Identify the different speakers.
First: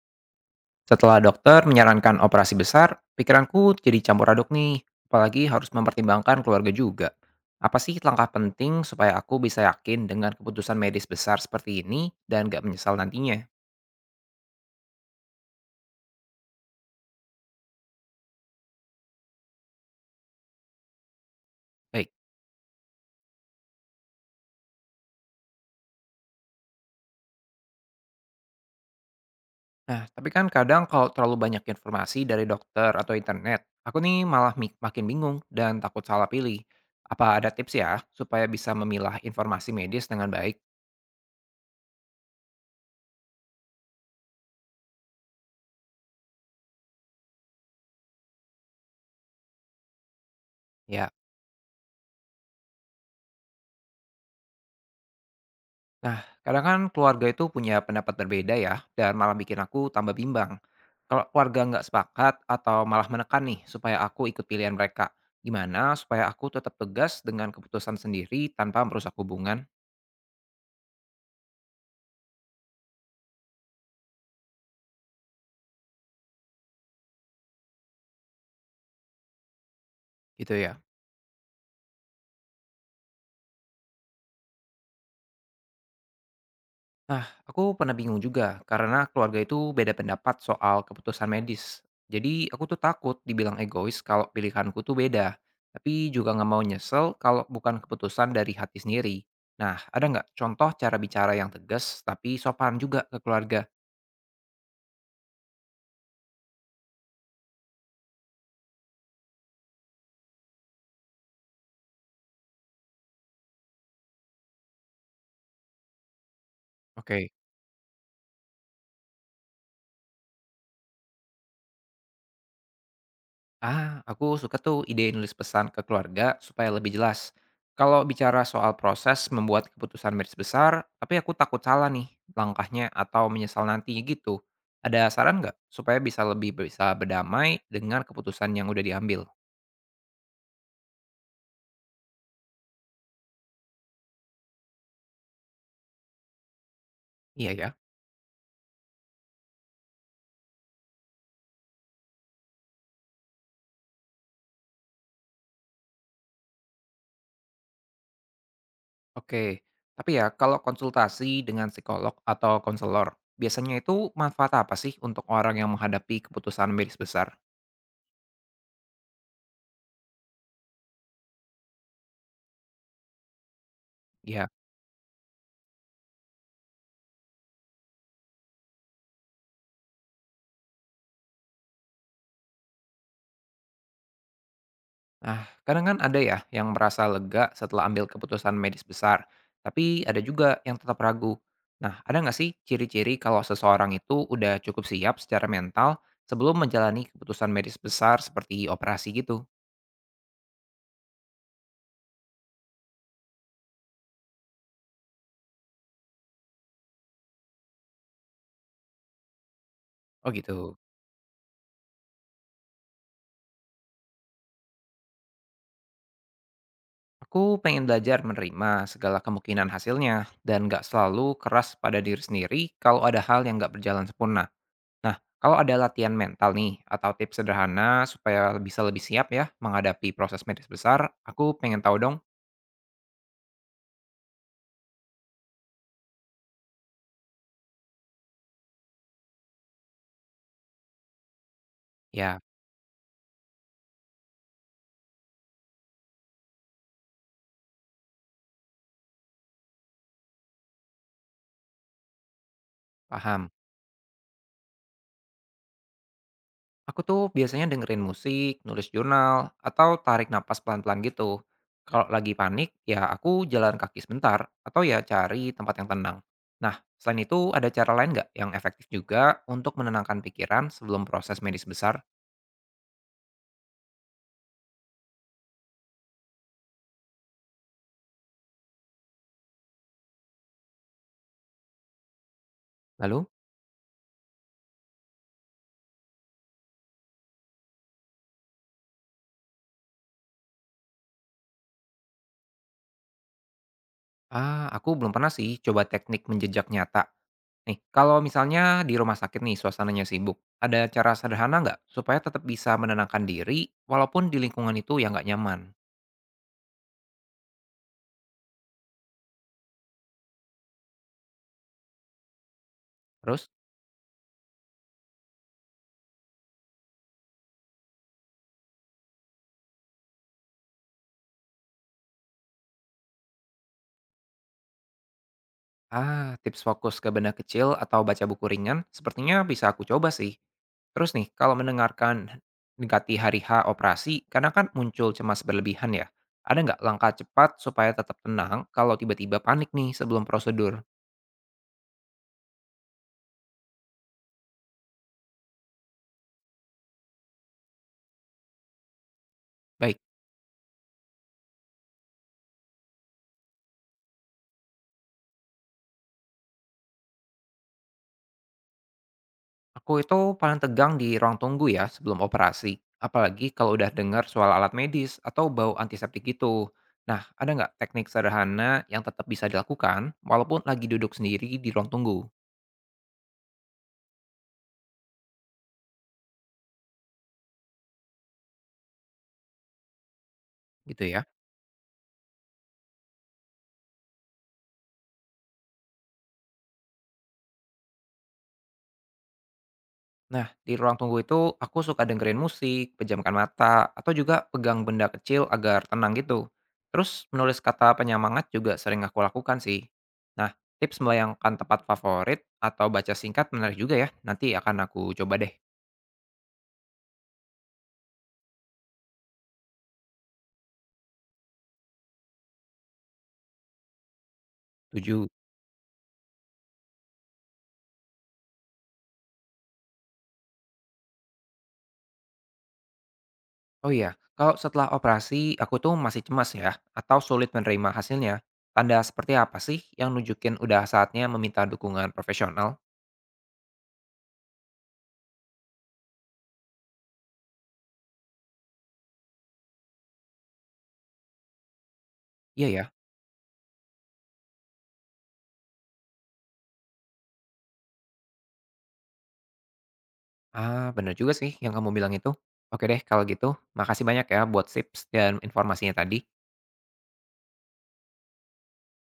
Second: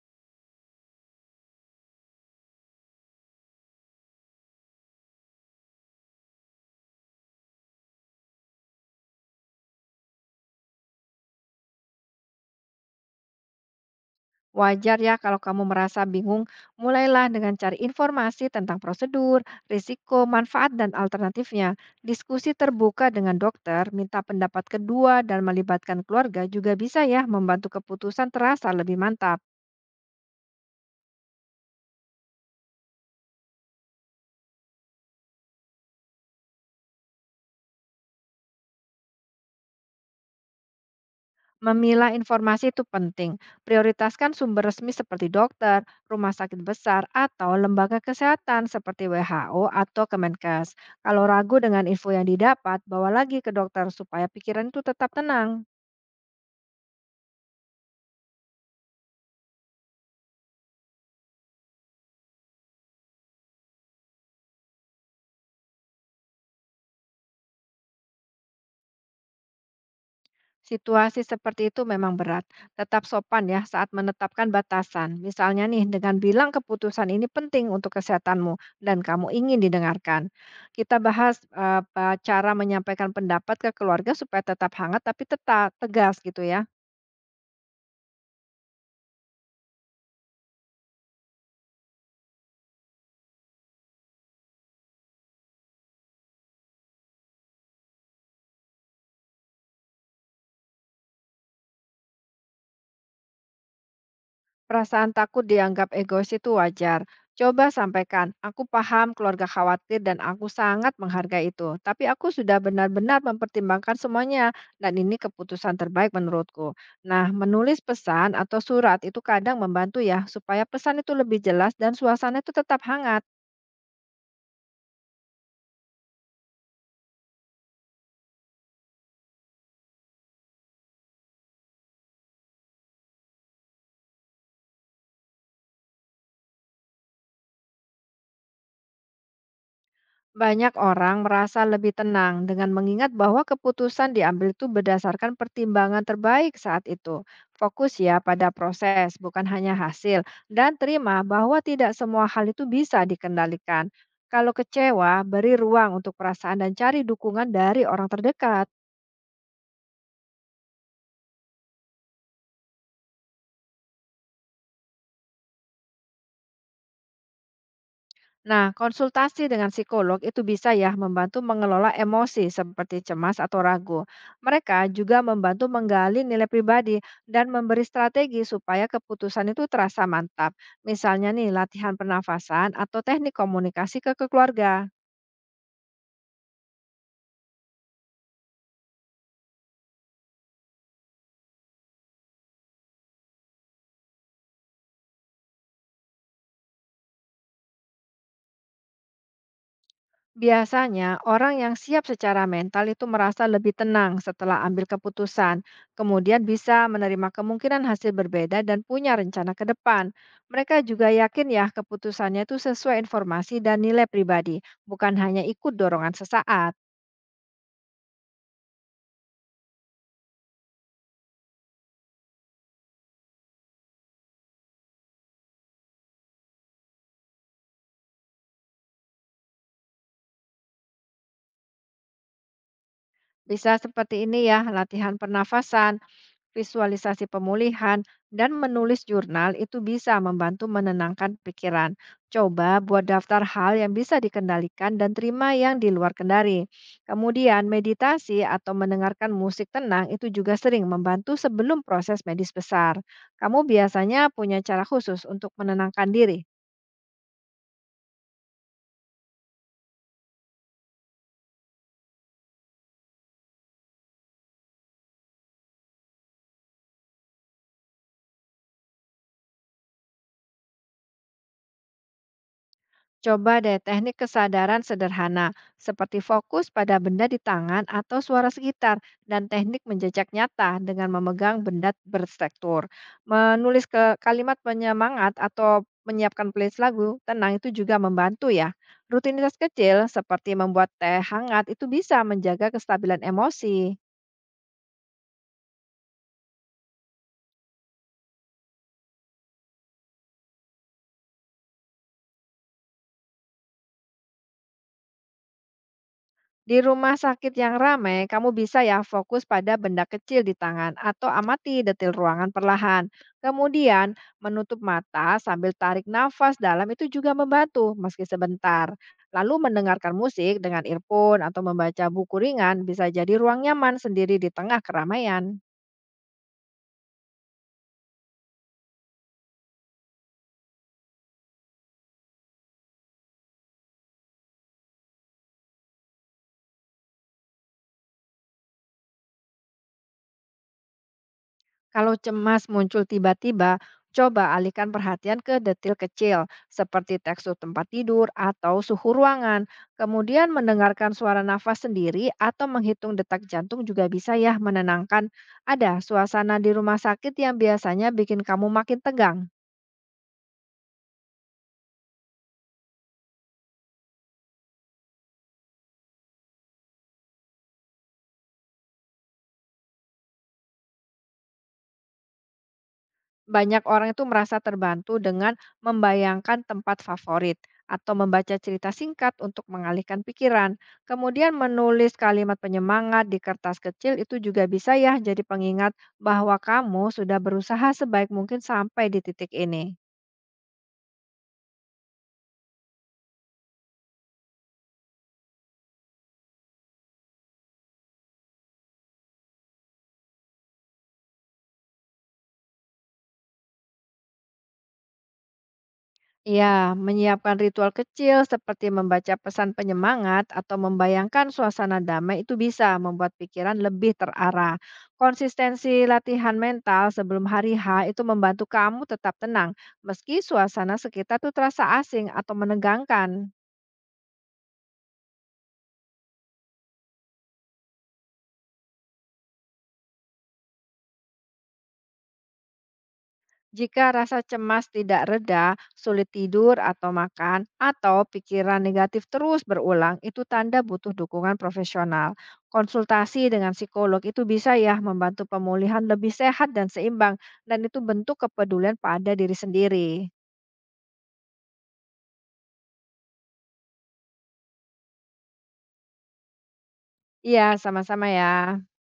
Speaker 1: Setelah dokter menyarankan operasi besar, pikiranku jadi campur aduk nih, apalagi harus mempertimbangkan keluarga juga. Apa sih langkah penting supaya aku bisa yakin dengan keputusan medis besar seperti ini dan gak menyesal nantinya?
Speaker 2: Wajar ya kalau kamu merasa bingung, mulailah dengan cari informasi tentang prosedur, risiko, manfaat, dan alternatifnya.
Speaker 1: Baik.
Speaker 2: Diskusi terbuka dengan dokter, minta pendapat kedua, dan melibatkan keluarga juga bisa ya membantu keputusan terasa lebih mantap.
Speaker 1: Nah, tapi kan kadang kalau terlalu banyak informasi dari dokter atau internet, aku nih malah makin bingung dan takut salah pilih. Apa ada tips ya supaya bisa memilah informasi medis dengan baik?
Speaker 2: Memilah informasi itu penting. Prioritaskan sumber resmi seperti dokter, rumah sakit besar, atau lembaga kesehatan seperti WHO atau Kemenkes.
Speaker 1: Ya.
Speaker 2: Kalau ragu dengan info yang didapat, bawa lagi ke dokter supaya pikiran itu tetap tenang.
Speaker 1: Nah, kadang kan keluarga itu punya pendapat berbeda ya, dan malah bikin aku tambah bimbang. Kalau keluarga nggak sepakat atau malah menekan nih supaya aku ikut pilihan mereka, gimana supaya aku tetap tegas dengan keputusan sendiri tanpa merusak hubungan
Speaker 2: Situasi seperti itu memang berat. Tetap sopan ya saat menetapkan batasan. Misalnya nih dengan bilang keputusan ini penting untuk kesehatanmu dan kamu ingin didengarkan.
Speaker 1: gitu ya?
Speaker 2: Kita bahas cara menyampaikan pendapat ke keluarga supaya tetap hangat tapi tetap tegas gitu ya.
Speaker 1: Nah, aku pernah bingung juga karena keluarga itu beda pendapat soal keputusan medis. Jadi aku tuh takut dibilang egois kalau pilihanku tuh beda. Tapi juga nggak mau nyesel kalau bukan keputusan dari hati sendiri. Nah, ada nggak contoh cara bicara yang tegas tapi sopan juga ke keluarga?
Speaker 2: Perasaan takut dianggap egois itu wajar. Coba sampaikan, aku paham keluarga khawatir dan aku sangat menghargai itu. Tapi aku sudah benar-benar mempertimbangkan semuanya dan ini keputusan terbaik menurutku. Nah,
Speaker 1: Oke.
Speaker 2: menulis pesan atau surat itu kadang membantu ya supaya pesan itu lebih jelas dan suasana itu tetap hangat.
Speaker 1: Ah, aku suka tuh ide nulis pesan ke keluarga supaya lebih jelas. Kalau bicara soal proses membuat keputusan garis besar, tapi aku takut salah nih langkahnya atau menyesal nanti gitu. Ada saran nggak supaya bisa lebih bisa berdamai dengan keputusan yang udah diambil?
Speaker 2: Banyak orang merasa lebih tenang dengan mengingat bahwa keputusan diambil itu berdasarkan pertimbangan terbaik saat itu.
Speaker 1: Iya ya.
Speaker 2: Fokus ya pada proses, bukan hanya hasil, dan terima bahwa tidak semua hal itu bisa dikendalikan. Kalau kecewa, beri ruang untuk perasaan dan cari dukungan dari orang terdekat.
Speaker 1: Oke. Tapi ya kalau konsultasi dengan psikolog atau konselor, biasanya itu manfaat apa sih untuk orang yang menghadapi keputusan garis besar?
Speaker 2: Nah, konsultasi dengan psikolog itu bisa ya membantu mengelola emosi seperti cemas atau ragu.
Speaker 1: Ya.
Speaker 2: Mereka juga membantu menggali nilai pribadi dan memberi strategi supaya keputusan itu terasa mantap. Misalnya nih, latihan pernafasan atau teknik komunikasi ke keluarga.
Speaker 1: Nah, kadang kan ada ya yang merasa lega setelah ambil keputusan medis besar, tapi ada juga yang tetap ragu. Nah, ada nggak sih ciri-ciri kalau seseorang itu udah cukup siap secara mental sebelum menjalani keputusan medis besar seperti operasi gitu?
Speaker 2: Biasanya, orang yang siap secara mental itu merasa lebih tenang setelah ambil keputusan, kemudian bisa menerima kemungkinan hasil berbeda dan punya rencana ke depan.
Speaker 1: Oh
Speaker 2: Mereka
Speaker 1: gitu.
Speaker 2: juga yakin ya keputusannya itu sesuai informasi dan nilai pribadi, bukan hanya ikut dorongan sesaat.
Speaker 1: Aku pengen belajar menerima segala kemungkinan hasilnya dan nggak selalu keras pada diri sendiri kalau ada hal yang nggak berjalan sempurna. Nah, kalau ada latihan mental nih atau tips sederhana supaya bisa lebih siap ya menghadapi proses medis besar, aku pengen tahu dong.
Speaker 2: Bisa seperti ini ya, latihan pernafasan. Visualisasi pemulihan, dan menulis jurnal itu bisa membantu menenangkan pikiran.
Speaker 1: Ya,
Speaker 2: Coba buat daftar hal yang bisa dikendalikan dan terima yang di luar kendali. Kemudian, meditasi atau mendengarkan musik tenang itu juga sering membantu sebelum proses medis besar.
Speaker 1: paham.
Speaker 2: Kamu biasanya punya cara khusus untuk menenangkan diri.
Speaker 1: Aku tuh biasanya dengerin musik, nulis jurnal, atau tarik napas pelan-pelan gitu. Kalau lagi panik, ya aku jalan kaki sebentar, atau ya cari tempat yang tenang. Nah, selain itu ada cara lain nggak yang efektif juga untuk menenangkan pikiran sebelum proses medis besar?
Speaker 2: Coba deh teknik kesadaran sederhana, seperti fokus pada benda di tangan atau suara sekitar, dan teknik menjejak nyata dengan memegang benda berstruktur.
Speaker 1: Lalu,
Speaker 2: Menulis ke kalimat penyemangat atau menyiapkan playlist lagu tenang itu juga membantu ya. Rutinitas kecil seperti membuat teh hangat itu bisa menjaga kestabilan emosi.
Speaker 1: ah, aku belum pernah sih coba teknik menjejak nyata. Nih, kalau misalnya di rumah sakit nih suasananya sibuk, ada cara sederhana nggak supaya tetap bisa menenangkan diri walaupun di lingkungan itu yang nggak nyaman?
Speaker 2: Di rumah sakit yang ramai, kamu bisa ya fokus pada benda kecil di tangan atau amati detail ruangan perlahan.
Speaker 1: Terus,
Speaker 2: Kemudian, menutup mata sambil tarik nafas dalam itu juga membantu, meski sebentar. Lalu mendengarkan musik dengan earphone atau membaca buku ringan bisa jadi ruang nyaman sendiri di tengah keramaian.
Speaker 1: ah, tips fokus ke benda kecil atau baca buku ringan sepertinya bisa aku coba sih. Terus nih, kalau mendengarkan dekati hari H operasi, karena kan muncul cemas berlebihan ya. Ada nggak langkah cepat supaya tetap tenang kalau tiba-tiba panik nih sebelum prosedur?
Speaker 2: Kalau cemas muncul tiba-tiba, coba alihkan perhatian ke detil kecil, seperti tekstur tempat tidur atau suhu ruangan.
Speaker 1: Baik,
Speaker 2: Kemudian mendengarkan suara nafas sendiri atau menghitung detak jantung juga bisa ya menenangkan. Ada suasana di rumah sakit yang biasanya bikin kamu makin tegang.
Speaker 1: aku itu paling tegang di ruang tunggu ya sebelum operasi. Apalagi kalau udah dengar soal alat medis atau bau antiseptik gitu. Nah, ada nggak teknik sederhana yang tetap bisa dilakukan walaupun lagi duduk sendiri di ruang tunggu?
Speaker 2: Banyak orang itu merasa terbantu dengan membayangkan tempat favorit atau membaca cerita singkat untuk mengalihkan pikiran.
Speaker 1: Gitu ya.
Speaker 2: Kemudian menulis kalimat penyemangat di kertas kecil itu juga bisa ya jadi pengingat bahwa kamu sudah berusaha sebaik mungkin sampai di titik ini.
Speaker 1: Nah, di ruang tunggu itu aku suka dengerin musik, pejamkan mata, atau juga pegang benda kecil agar tenang gitu. Terus menulis kata penyemangat juga sering aku lakukan sih. Nah, tips melayangkan tempat favorit atau baca singkat menarik juga ya. Nanti akan aku coba deh.
Speaker 2: Ya, menyiapkan ritual kecil seperti membaca pesan penyemangat atau membayangkan suasana damai itu bisa membuat pikiran lebih terarah.
Speaker 1: Tujuh.
Speaker 2: Konsistensi latihan mental sebelum hari H itu membantu kamu tetap tenang, meski suasana sekitar tuh terasa asing atau menegangkan.
Speaker 1: Oh iya, kalau setelah operasi aku tuh masih cemas ya, atau sulit menerima hasilnya. Tanda seperti apa sih yang nunjukin udah saatnya meminta dukungan profesional?
Speaker 2: Jika rasa cemas tidak reda, sulit tidur atau makan, atau pikiran negatif terus berulang, itu tanda butuh dukungan profesional.
Speaker 1: Iya ya.
Speaker 2: Konsultasi dengan psikolog itu bisa ya membantu pemulihan lebih sehat dan seimbang, dan itu bentuk kepedulian pada diri sendiri.
Speaker 1: Ah, bener juga sih yang kamu bilang itu. Oke deh kalau gitu, makasih banyak ya buat tips dan informasinya tadi.
Speaker 2: Iya, sama-sama ya.